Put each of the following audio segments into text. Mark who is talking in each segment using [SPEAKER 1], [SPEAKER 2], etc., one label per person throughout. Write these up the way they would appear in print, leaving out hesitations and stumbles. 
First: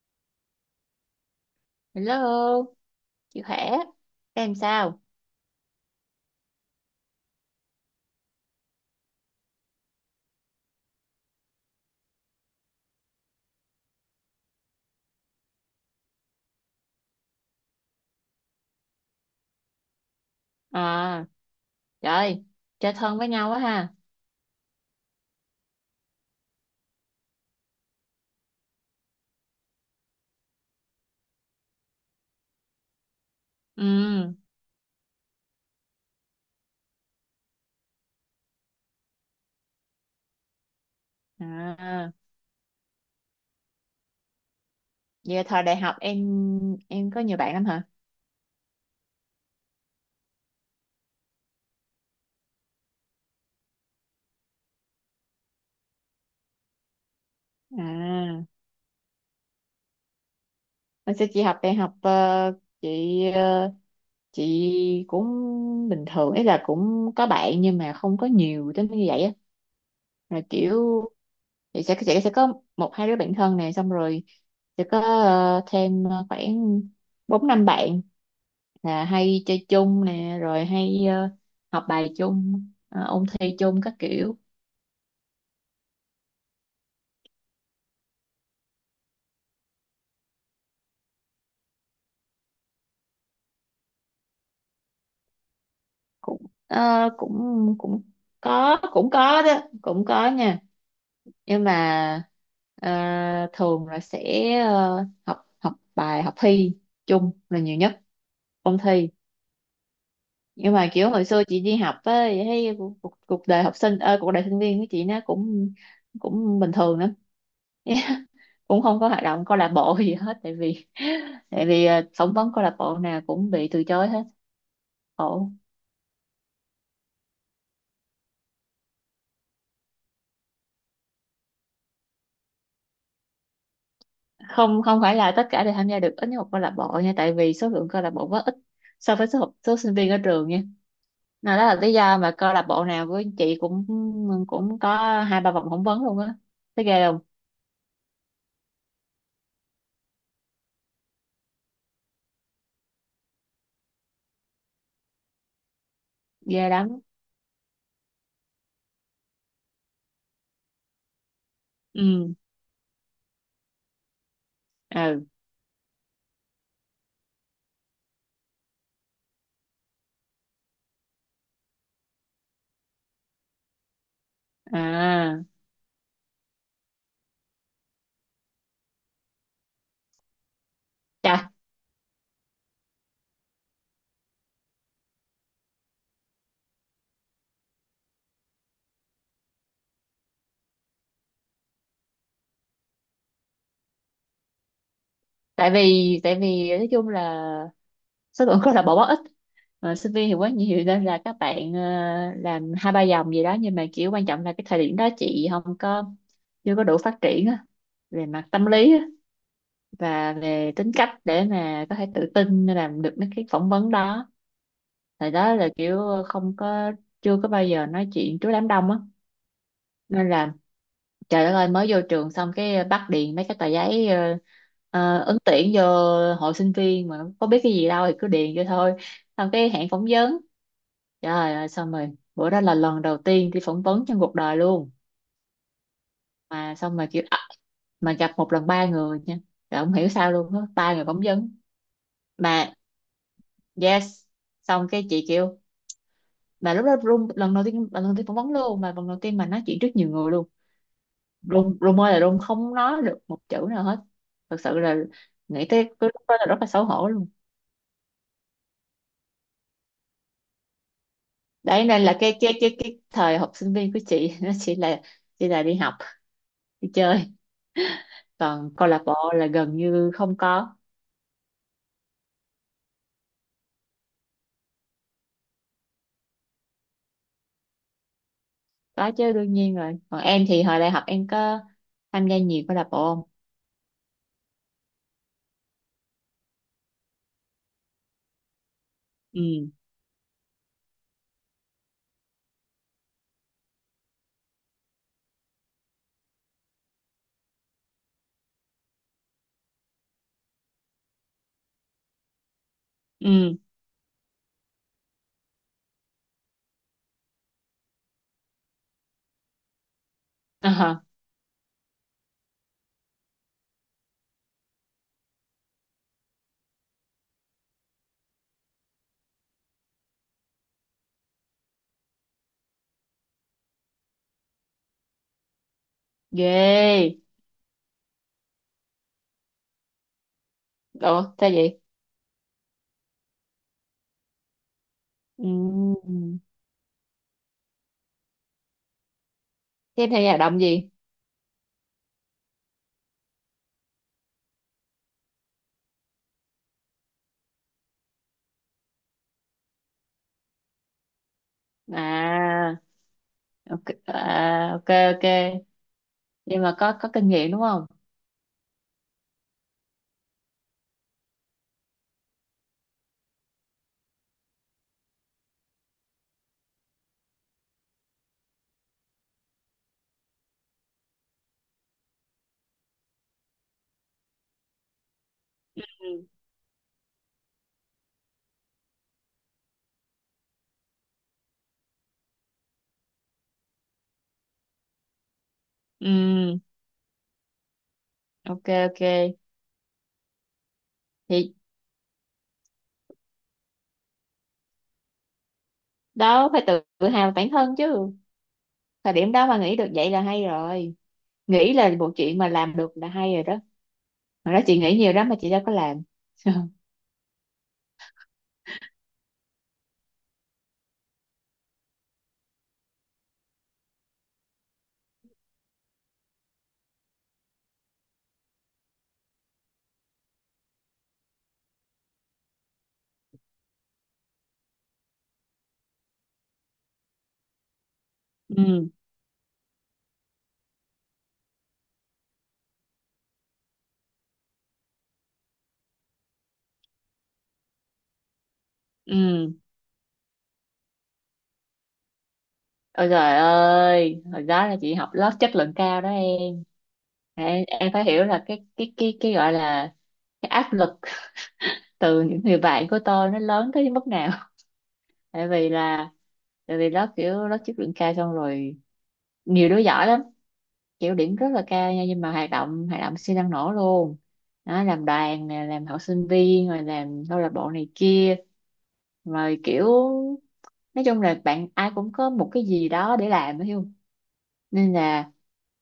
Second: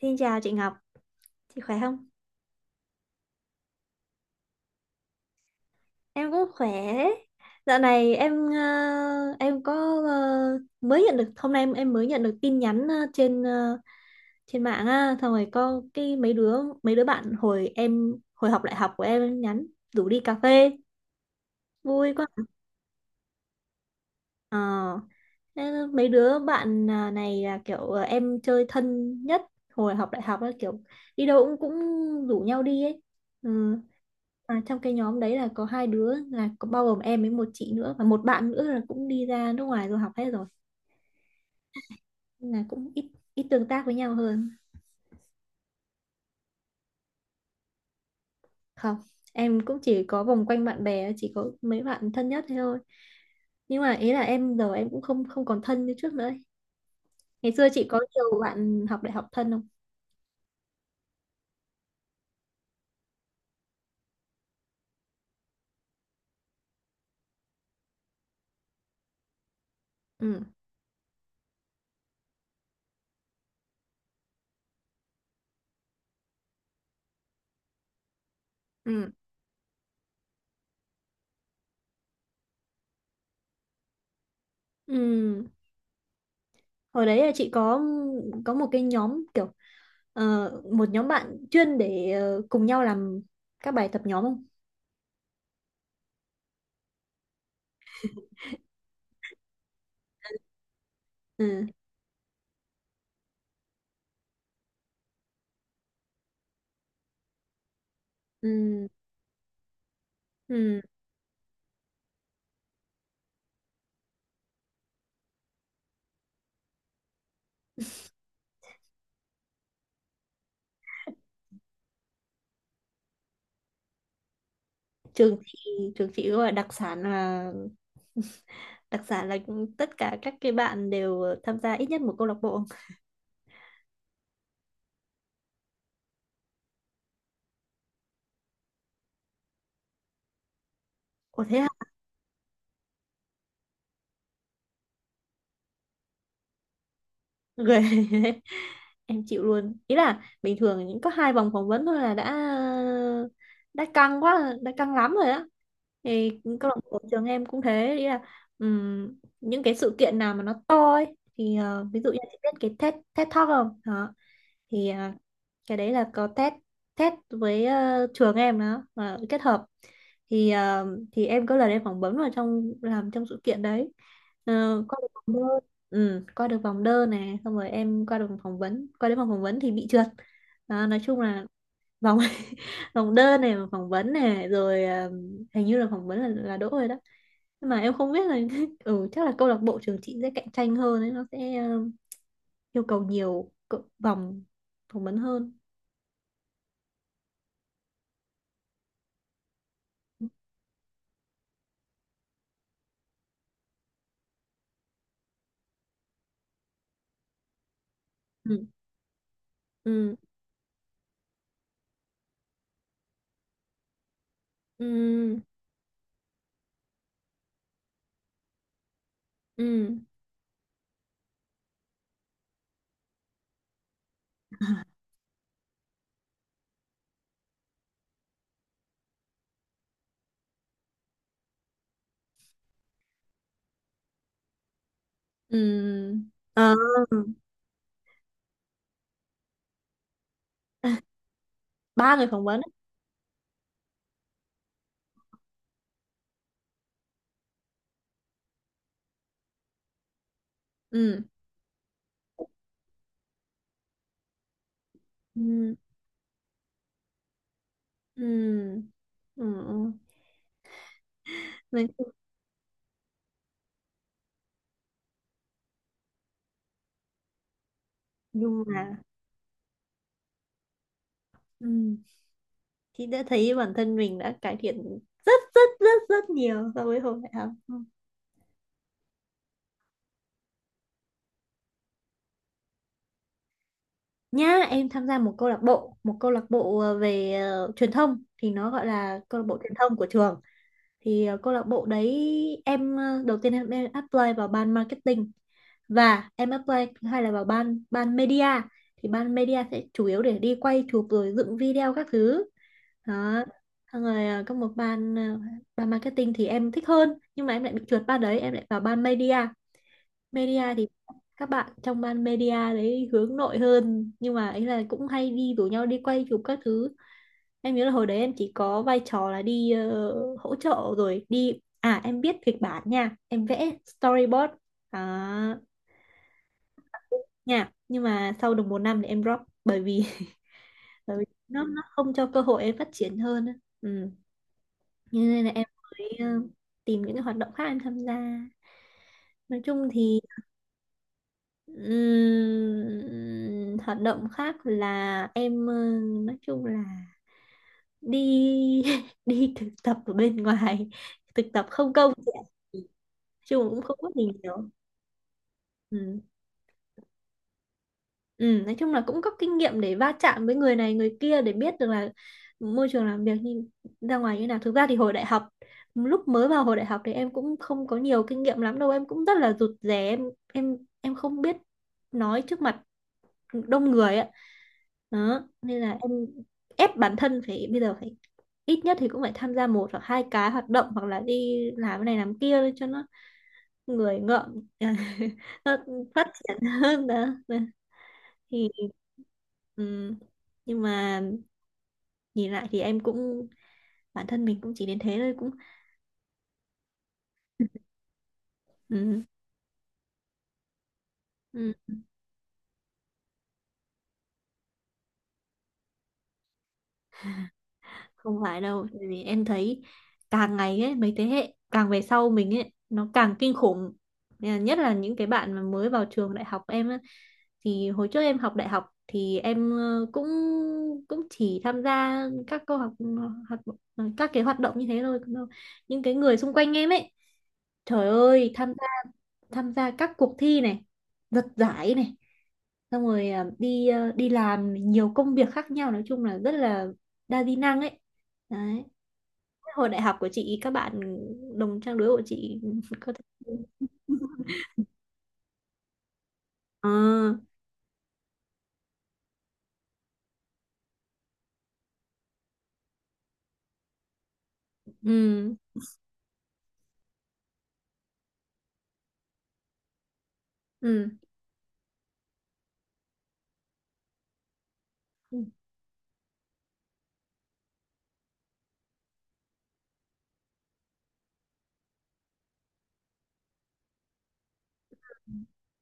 [SPEAKER 1] Xin chào chị Ngọc, chị khỏe không?
[SPEAKER 2] Hello, chị khỏe. Em sao?
[SPEAKER 1] Em cũng khỏe. Dạo này em em có mới nhận được hôm nay em mới nhận được tin nhắn trên trên mạng á, xong rồi có cái mấy đứa bạn hồi em hồi học đại học của em nhắn rủ đi cà phê,
[SPEAKER 2] À,
[SPEAKER 1] vui quá.
[SPEAKER 2] trời, chơi thân với nhau quá ha.
[SPEAKER 1] Ờ, thế mấy đứa bạn à, này là kiểu em chơi thân nhất hồi học đại học á, kiểu đi đâu cũng cũng rủ nhau đi ấy. Ừ.
[SPEAKER 2] Ừ,
[SPEAKER 1] À, trong cái nhóm đấy là có hai đứa là có bao gồm em với một chị nữa và một bạn nữa là cũng đi ra nước ngoài rồi học hết rồi
[SPEAKER 2] à,
[SPEAKER 1] nên là cũng ít ít tương tác với nhau hơn
[SPEAKER 2] giờ thời đại học em có nhiều bạn lắm hả?
[SPEAKER 1] không, em cũng chỉ có vòng quanh bạn bè chỉ có mấy bạn thân nhất thế thôi nhưng mà ý là em giờ em cũng không không còn thân như trước nữa ấy. Ngày xưa chị có nhiều
[SPEAKER 2] À,
[SPEAKER 1] bạn học đại học thân không?
[SPEAKER 2] hồi xưa chị học đại học chị chị cũng bình thường, ý là cũng có bạn nhưng mà không có nhiều tới như vậy á.
[SPEAKER 1] Ừ.
[SPEAKER 2] Rồi kiểu thì sẽ có một hai đứa bạn thân này, xong rồi sẽ có thêm khoảng bốn năm bạn là
[SPEAKER 1] Ừ.
[SPEAKER 2] hay chơi chung nè, rồi hay học bài chung, ôn thi chung các kiểu.
[SPEAKER 1] Ừ, hồi đấy là chị có một cái nhóm kiểu một nhóm bạn chuyên để cùng nhau làm các bài tập nhóm không?
[SPEAKER 2] Cũng ờ, cũng cũng có, cũng có đó, cũng có nha. Nhưng
[SPEAKER 1] Ừ.
[SPEAKER 2] mà ờ, thường là sẽ học học bài, học thi chung là nhiều nhất, ôn
[SPEAKER 1] Ừ.
[SPEAKER 2] thi. Nhưng
[SPEAKER 1] Ừ,
[SPEAKER 2] mà kiểu hồi xưa chị đi học á thì thấy cuộc, cuộc cuộc đời học sinh, cuộc đời sinh viên của chị nó cũng cũng bình thường lắm, cũng không có hoạt động câu lạc bộ gì hết. Tại vì phỏng vấn câu lạc bộ nào cũng bị từ chối hết.
[SPEAKER 1] trường
[SPEAKER 2] Khổ.
[SPEAKER 1] chị trường chị gọi đặc sản là đặc sản là tất cả các cái bạn đều tham gia ít nhất một câu lạc bộ.
[SPEAKER 2] Không, không phải là tất cả đều tham gia được ít nhất một câu lạc bộ nha, tại vì số lượng câu lạc bộ rất ít so với số sinh viên ở trường nha.
[SPEAKER 1] Ủa
[SPEAKER 2] Nên
[SPEAKER 1] thế
[SPEAKER 2] đó
[SPEAKER 1] à?
[SPEAKER 2] là lý do mà câu lạc bộ nào của chị cũng cũng có hai ba vòng phỏng vấn luôn á. Thấy ghê không?
[SPEAKER 1] Ghê, em chịu luôn, ý là bình thường những có hai vòng phỏng vấn thôi là đã căng quá đã căng lắm rồi á thì câu
[SPEAKER 2] Ghê
[SPEAKER 1] lạc
[SPEAKER 2] lắm.
[SPEAKER 1] bộ trường em cũng thế, ý là ừm, những cái sự kiện nào mà nó to ấy thì ờ, ví dụ như
[SPEAKER 2] Ừ,
[SPEAKER 1] chị biết cái TED TED Talk không đó thì à,
[SPEAKER 2] ừ,
[SPEAKER 1] cái đấy là có test test với trường em đó mà kết hợp thì thì em có lần em phỏng vấn vào trong làm trong sự kiện đấy.
[SPEAKER 2] à,
[SPEAKER 1] uh, ừ, qua được vòng đơn nè xong rồi em qua được vòng phỏng vấn qua đến vòng phỏng vấn thì bị trượt. Đó, nói chung là vòng vòng đơn này vòng phỏng vấn này rồi à, hình như là phỏng vấn là đỗ rồi đó nhưng mà em không biết là ừ chắc là câu lạc bộ trường chị sẽ cạnh tranh hơn đấy, nó sẽ yêu cầu nhiều vòng phỏng vấn hơn.
[SPEAKER 2] tại vì nói chung là số lượng rất là bó ít, mà sinh viên thì quá nhiều, nên là các bạn làm hai ba dòng gì đó. Nhưng mà kiểu quan trọng là cái thời điểm đó chị không có, chưa có đủ phát triển á, về mặt
[SPEAKER 1] Ừ.
[SPEAKER 2] tâm lý á,
[SPEAKER 1] Ừ.
[SPEAKER 2] và về tính cách để mà có thể tự tin làm được mấy cái phỏng vấn đó. Thời
[SPEAKER 1] Ừ.
[SPEAKER 2] đó là kiểu không có, chưa có bao giờ nói chuyện trước đám đông á.
[SPEAKER 1] Ừ.
[SPEAKER 2] Nên là trời đất ơi, mới vô trường xong cái bắt điền mấy cái tờ giấy, ứng tuyển vô hội sinh viên mà có biết cái gì đâu, thì cứ điền vô thôi. Xong cái hẹn phỏng vấn, trời ơi, xong rồi bữa đó là lần đầu tiên đi phỏng vấn trong cuộc đời luôn.
[SPEAKER 1] Ừ. Ờ,
[SPEAKER 2] Mà xong mà kiểu à, mà gặp một lần ba người nha, rồi không hiểu sao luôn á, ba người phỏng vấn
[SPEAKER 1] ba người phỏng vấn ấy.
[SPEAKER 2] mà. Yes. Xong cái chị kêu, mà lúc đó run, lần đầu tiên phỏng vấn luôn mà, lần đầu tiên mà nói chuyện trước nhiều người luôn,
[SPEAKER 1] Ừ.
[SPEAKER 2] run run ơi là run, không nói được một chữ nào hết. Thật sự là nghĩ
[SPEAKER 1] Ừ.
[SPEAKER 2] tới cái lúc đó là rất là xấu hổ luôn.
[SPEAKER 1] Ừ, ừ.
[SPEAKER 2] Đấy
[SPEAKER 1] Nói
[SPEAKER 2] nên
[SPEAKER 1] chung
[SPEAKER 2] là cái thời học sinh viên của chị nó chỉ là đi học, đi chơi,
[SPEAKER 1] nhưng
[SPEAKER 2] còn câu
[SPEAKER 1] mà
[SPEAKER 2] lạc bộ là gần như không có.
[SPEAKER 1] ừ. Chị đã thấy bản thân mình đã cải thiện rất rất rất rất nhiều so với hồi đại học.
[SPEAKER 2] Có chứ, đương nhiên rồi. Còn em thì hồi đại học em có tham gia nhiều câu lạc bộ không?
[SPEAKER 1] Nhá em tham gia một câu lạc bộ về truyền thông thì nó gọi là câu lạc bộ
[SPEAKER 2] Ừ,
[SPEAKER 1] truyền thông của trường. Thì câu lạc bộ đấy em ờ, đầu tiên em apply vào ban marketing và em apply hay là vào ban ban media, thì ban media sẽ chủ yếu để đi quay chụp rồi dựng video các thứ đó.
[SPEAKER 2] ừ,
[SPEAKER 1] Xong rồi có một ban ban marketing thì em thích hơn nhưng mà em lại bị trượt ban đấy em lại vào ban media. Media thì
[SPEAKER 2] à,
[SPEAKER 1] các bạn trong ban media đấy hướng nội hơn nhưng mà ấy là cũng hay đi rủ nhau đi quay chụp các thứ. Em nhớ là hồi đấy em chỉ có vai trò là đi hỗ trợ rồi đi à em biết kịch bản nha em vẽ storyboard à,
[SPEAKER 2] ghê.
[SPEAKER 1] nha nhưng mà sau được một năm thì em drop bởi vì bởi
[SPEAKER 2] Ủa
[SPEAKER 1] vì
[SPEAKER 2] sao
[SPEAKER 1] nó
[SPEAKER 2] vậy?
[SPEAKER 1] nó không cho cơ hội em phát triển hơn á. Ừ. Cho nên
[SPEAKER 2] Ừ.
[SPEAKER 1] là em mới tìm những cái hoạt động khác em tham gia, nói chung
[SPEAKER 2] Thế em
[SPEAKER 1] thì
[SPEAKER 2] tham gia hoạt động gì?
[SPEAKER 1] hoạt động khác là em ờ, nói chung là đi đi thực tập ở bên ngoài, thực tập không
[SPEAKER 2] À,
[SPEAKER 1] công chị ạ. Ừ, chung cũng
[SPEAKER 2] ok
[SPEAKER 1] không có gì nhiều.
[SPEAKER 2] à, ok, ok.
[SPEAKER 1] Ừ.
[SPEAKER 2] Nhưng mà có kinh nghiệm đúng không?
[SPEAKER 1] Ừ, nói chung là cũng có kinh nghiệm để va chạm với người này người kia để biết được là môi trường làm việc như ra ngoài như nào. Thực ra thì hồi đại học lúc mới vào hồi đại học thì em cũng không có nhiều kinh nghiệm lắm đâu, em cũng rất là rụt rè, em không biết nói trước mặt đông người ạ. Đó nên là em ép bản thân phải bây giờ phải ít nhất thì cũng phải tham gia một hoặc hai cái hoạt động hoặc là đi làm cái này làm kia để cho nó người ngợm nó
[SPEAKER 2] Ừ,
[SPEAKER 1] phát triển hơn đó. Đó. Thì
[SPEAKER 2] ok, ok.
[SPEAKER 1] ừm, nhưng mà
[SPEAKER 2] Thì
[SPEAKER 1] nhìn lại thì em cũng bản thân mình cũng chỉ đến thế thôi cũng
[SPEAKER 2] đó, phải tự tự hào bản thân chứ, thời
[SPEAKER 1] ừm,
[SPEAKER 2] điểm đó mà nghĩ được vậy là hay rồi, nghĩ
[SPEAKER 1] ừm.
[SPEAKER 2] là một chuyện mà làm được là hay rồi đó. Mà đó, chị nghĩ nhiều lắm mà chị đâu có làm.
[SPEAKER 1] Không phải đâu tại vì em thấy càng ngày ấy mấy thế hệ càng về sau mình ấy nó càng kinh khủng. Nên là nhất là những cái bạn mà mới vào trường đại học em ấy, thì hồi trước em học đại học thì em cũng cũng chỉ tham gia các câu học, học các cái hoạt động như thế thôi. Những cái người xung quanh em ấy, trời ơi
[SPEAKER 2] Ừ,
[SPEAKER 1] tham gia các cuộc thi này giật giải này xong rồi à, đi làm nhiều công việc khác nhau nói chung là rất là đa di năng ấy, đấy
[SPEAKER 2] ừ.
[SPEAKER 1] hồi đại học của chị các bạn đồng trang lứa của chị.
[SPEAKER 2] Ôi trời ơi, hồi đó là chị học lớp chất lượng cao đó em,
[SPEAKER 1] Ờ.
[SPEAKER 2] em phải hiểu là cái gọi là cái áp lực từ những người bạn của tôi nó lớn tới mức nào. Tại
[SPEAKER 1] Ừ.
[SPEAKER 2] vì là tại vì lớp kiểu lớp chất lượng cao, xong rồi nhiều đứa giỏi lắm,
[SPEAKER 1] Ừ.
[SPEAKER 2] kiểu điểm rất là cao nha, nhưng mà hoạt động siêu năng nổ luôn. Đó, làm đoàn nè, làm học sinh viên, rồi làm câu lạc bộ này kia, rồi kiểu nói chung là bạn ai cũng có một cái gì đó để làm, hiểu không? Nên là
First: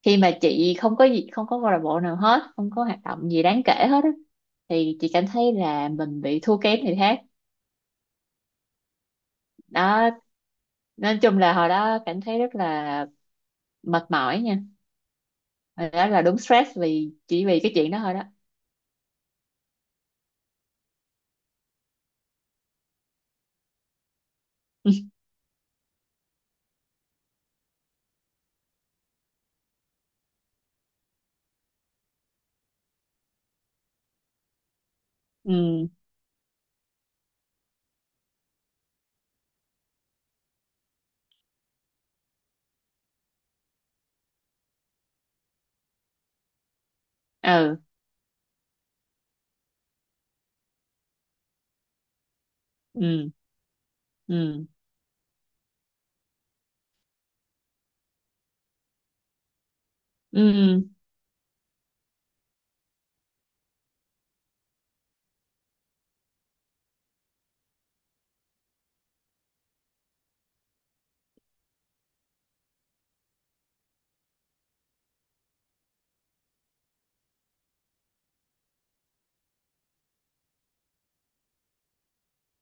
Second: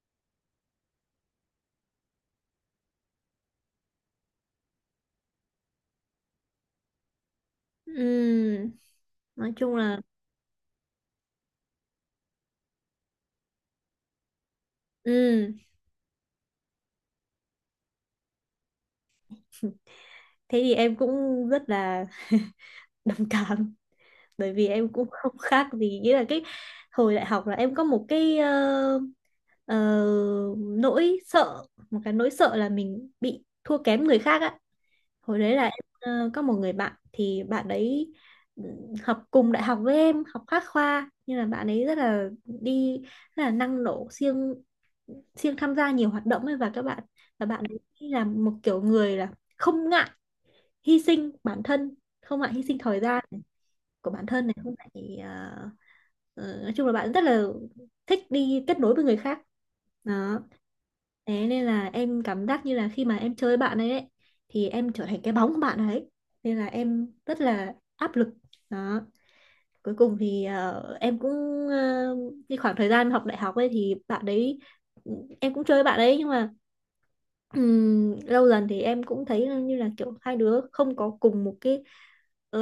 [SPEAKER 2] khi mà chị không có gì, không có câu lạc bộ nào hết, không có hoạt động gì đáng kể hết á, thì chị cảm thấy là mình bị thua kém người khác.
[SPEAKER 1] Ừ. Nói chung là
[SPEAKER 2] Đó, nói chung là hồi đó cảm thấy rất là mệt mỏi nha.
[SPEAKER 1] ừ.
[SPEAKER 2] Hồi đó là đúng stress vì chỉ vì cái chuyện đó thôi đó.
[SPEAKER 1] Thế thì em cũng rất là đồng cảm bởi vì em cũng không khác gì, nghĩa là cái hồi đại học là em có một cái ờ, nỗi sợ, một cái nỗi sợ là mình bị thua kém người khác á. Hồi đấy là em
[SPEAKER 2] Ừ,
[SPEAKER 1] có một người bạn thì bạn đấy ừ, học cùng đại học với em học khác khoa nhưng là bạn ấy rất là đi rất là năng nổ siêng siêng tham gia nhiều hoạt động ấy và các bạn và bạn
[SPEAKER 2] ừ,
[SPEAKER 1] ấy là một kiểu người là không ngại hy sinh bản thân, không ngại hy sinh thời gian
[SPEAKER 2] ừ,
[SPEAKER 1] của bản thân này,
[SPEAKER 2] ừ,
[SPEAKER 1] không phải ờ, nói chung là bạn rất là thích đi kết nối với người khác đó.
[SPEAKER 2] ừ, ừ,
[SPEAKER 1] Thế nên là em cảm giác như là khi mà em chơi với ấy thì em trở thành cái bóng của bạn ấy nên là em rất là áp lực đó. Cuối cùng thì em cũng ờ, cái khoảng thời gian học đại học ấy thì bạn đấy ừ, em cũng chơi với bạn đấy nhưng mà lâu dần thì em cũng thấy như là kiểu hai đứa không có cùng một cái ờ,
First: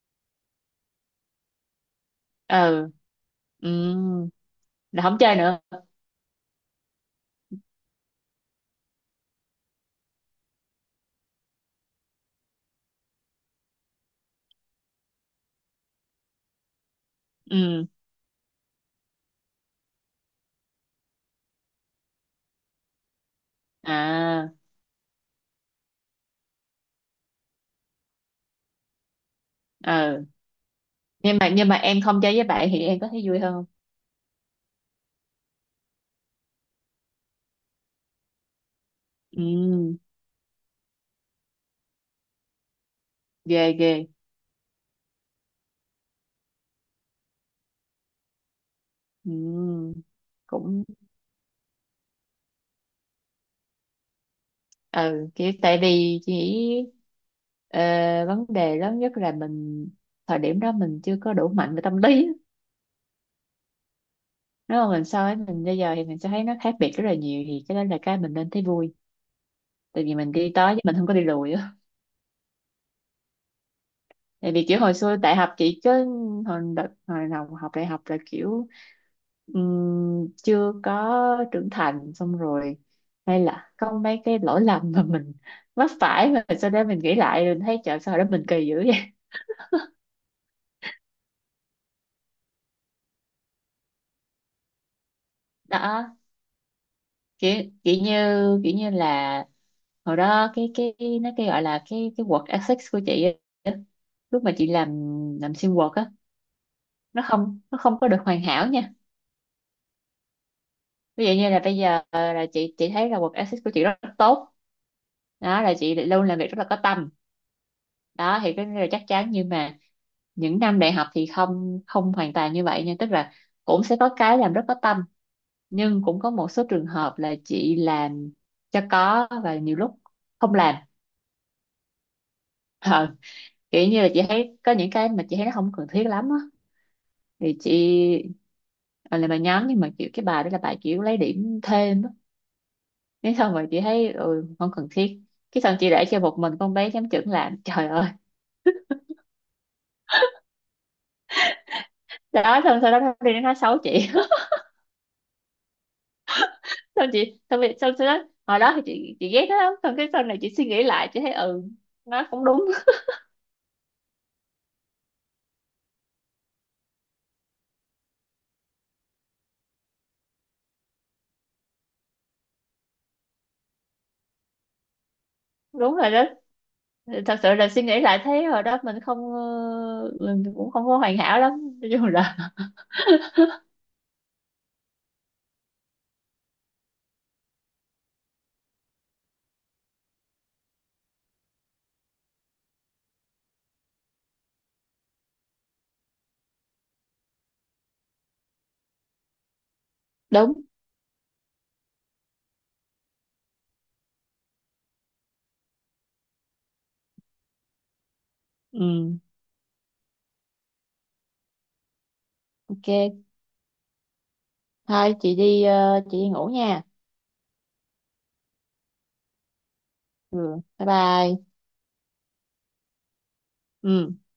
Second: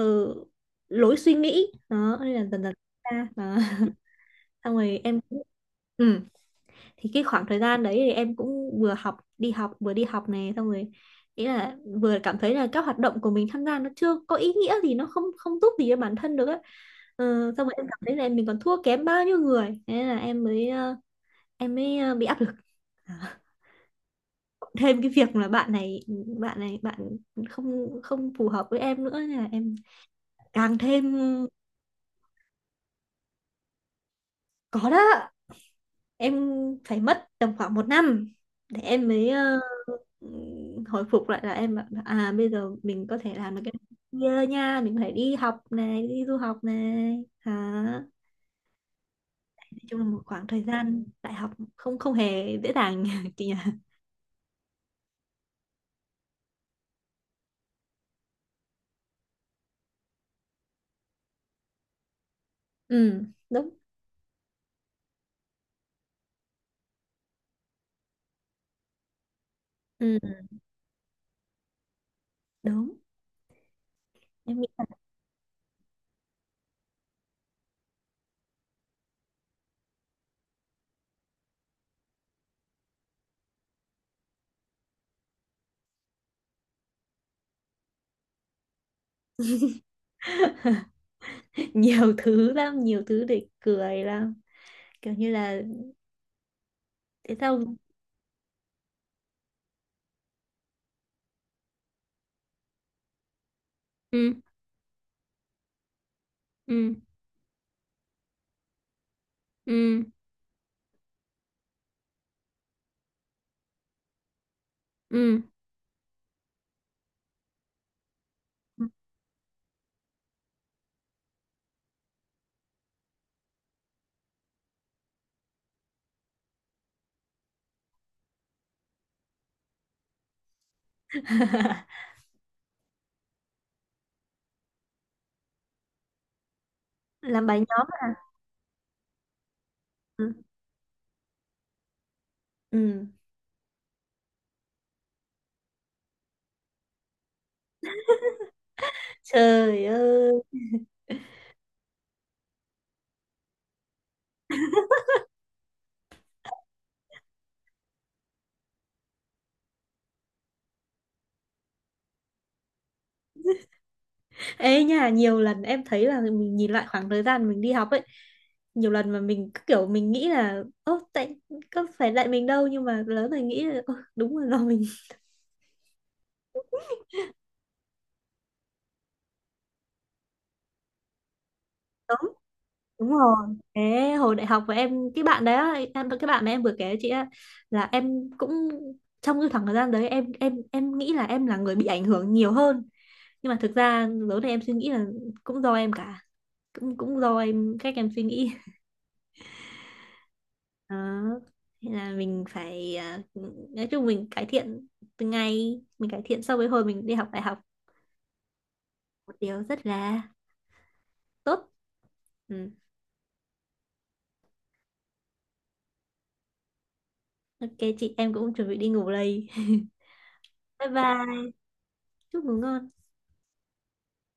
[SPEAKER 1] lối suy nghĩ đó nên là dần dần ra đó.
[SPEAKER 2] ừ
[SPEAKER 1] Xong rồi
[SPEAKER 2] là không
[SPEAKER 1] em
[SPEAKER 2] chơi
[SPEAKER 1] cũng
[SPEAKER 2] nữa.
[SPEAKER 1] ừ. Thì cái khoảng thời gian đấy thì em cũng vừa học đi học vừa đi học này xong rồi ý là vừa cảm thấy là các hoạt động của mình tham gia nó chưa có ý nghĩa gì, nó không không giúp gì cho bản thân được á. Ờ, xong rồi
[SPEAKER 2] Ừ,
[SPEAKER 1] em cảm thấy là em mình còn thua kém bao nhiêu người thế là em mới em mới bị áp lực
[SPEAKER 2] à,
[SPEAKER 1] thêm cái việc là bạn không không phù hợp với em nữa nên là em
[SPEAKER 2] ừ.
[SPEAKER 1] càng thêm.
[SPEAKER 2] Nhưng mà em không chơi với bạn thì em có thấy vui hơn không?
[SPEAKER 1] Có đó, em phải mất tầm khoảng một năm để em mới
[SPEAKER 2] Ừ,
[SPEAKER 1] hồi phục lại là em bảo, là, à bây giờ mình có thể làm được
[SPEAKER 2] ghê
[SPEAKER 1] cái
[SPEAKER 2] ghê.
[SPEAKER 1] kia nha, mình phải đi học này đi du học này hả. Nói chung
[SPEAKER 2] Ừ,
[SPEAKER 1] là một khoảng thời
[SPEAKER 2] cũng.
[SPEAKER 1] gian đại học không không hề dễ dàng chị nhỉ.
[SPEAKER 2] Ừ, kiểu tại vì chỉ ờ, vấn đề lớn nhất là mình thời điểm đó mình chưa có đủ mạnh về tâm lý á.
[SPEAKER 1] Ừ đúng.
[SPEAKER 2] Nếu mà mình so với mình bây giờ thì mình sẽ thấy nó khác biệt rất là nhiều, thì cái đó là cái mình nên thấy vui, tại vì
[SPEAKER 1] Ừ,
[SPEAKER 2] mình đi tới chứ mình không có đi lùi á.
[SPEAKER 1] đúng.
[SPEAKER 2] Tại
[SPEAKER 1] Em
[SPEAKER 2] vì
[SPEAKER 1] nghĩ
[SPEAKER 2] kiểu
[SPEAKER 1] là
[SPEAKER 2] hồi xưa đại học chị cứ, hồi đợt hồi đầu học đại học là kiểu chưa có trưởng thành, xong rồi hay là có mấy cái lỗi lầm mà mình mắc phải mà sau đó mình nghĩ lại rồi mình thấy trời sao hồi đó mình kỳ dữ vậy.
[SPEAKER 1] nhiều thứ lắm, nhiều thứ để cười lắm. Kiểu như là
[SPEAKER 2] Đó,
[SPEAKER 1] thế sao
[SPEAKER 2] kiểu kiểu như là hồi đó cái nó gọi là cái work ethics của chị á,
[SPEAKER 1] ừ
[SPEAKER 2] lúc mà chị làm sim work á,
[SPEAKER 1] ừ
[SPEAKER 2] nó không, nó không có được hoàn hảo nha.
[SPEAKER 1] ừ
[SPEAKER 2] Ví dụ như là bây giờ là chị thấy là work ethics của chị rất tốt,
[SPEAKER 1] ừ
[SPEAKER 2] đó là chị luôn làm việc rất là có tâm, đó thì cái là chắc chắn. Nhưng mà những năm đại học thì không, không hoàn toàn như vậy nha, tức là cũng sẽ có cái làm rất có tâm, nhưng cũng có một số trường hợp là chị làm cho có, và nhiều lúc không làm. Ờ, kiểu như là chị thấy có những cái mà chị thấy nó không cần thiết lắm á,
[SPEAKER 1] làm
[SPEAKER 2] thì
[SPEAKER 1] bài
[SPEAKER 2] chị
[SPEAKER 1] nhóm à?
[SPEAKER 2] ờ, làm bài nhóm, nhưng mà kiểu cái
[SPEAKER 1] Ừ.
[SPEAKER 2] bài đó là bài kiểu lấy điểm thêm á.
[SPEAKER 1] Ừ.
[SPEAKER 2] Thế xong rồi chị thấy ừ, không cần thiết, cái xong chị để cho một mình con bé giám trưởng làm, trời ơi.
[SPEAKER 1] Trời ơi.
[SPEAKER 2] Đó, xong sau đó nó đi nó nói xấu chị. Xong chị xong, rồi- xong sau đó hồi đó thì chị ghét nó lắm, xong cái sau này chị suy nghĩ lại chị thấy ừ, nó cũng đúng.
[SPEAKER 1] Ê nha, nhiều lần em thấy là mình nhìn lại khoảng thời gian mình đi học ấy, nhiều lần mà mình cứ kiểu mình nghĩ là ô tại có phải tại mình đâu nhưng mà lớn rồi nghĩ là "Ơ, đúng rồi do mình
[SPEAKER 2] Đúng rồi đó, thật sự là suy nghĩ lại thấy hồi đó mình không mình cũng không có hoàn hảo lắm, nói chung
[SPEAKER 1] đúng
[SPEAKER 2] là.
[SPEAKER 1] đúng rồi". Thế hồi đại học của em cái bạn đấy á, em cái bạn mà em vừa kể chị á là em cũng trong cái khoảng thời gian đấy em nghĩ là em là người bị ảnh hưởng nhiều hơn nhưng mà thực ra lớn này em suy nghĩ là cũng do em cả, cũng cũng do em cách em suy nghĩ
[SPEAKER 2] Đúng.
[SPEAKER 1] đó. Thế là mình phải à, nói chung mình cải thiện từng ngày, mình cải thiện so với hồi mình đi học đại học
[SPEAKER 2] Ừ,
[SPEAKER 1] một điều rất là tốt. Ừ.
[SPEAKER 2] ok. Thôi chị đi chị đi ngủ nha.
[SPEAKER 1] Ok, chị em cũng chuẩn bị đi ngủ đây.
[SPEAKER 2] Ừ, bye
[SPEAKER 1] Bye
[SPEAKER 2] bye.
[SPEAKER 1] bye, chúc ngủ ngon.
[SPEAKER 2] Ừ.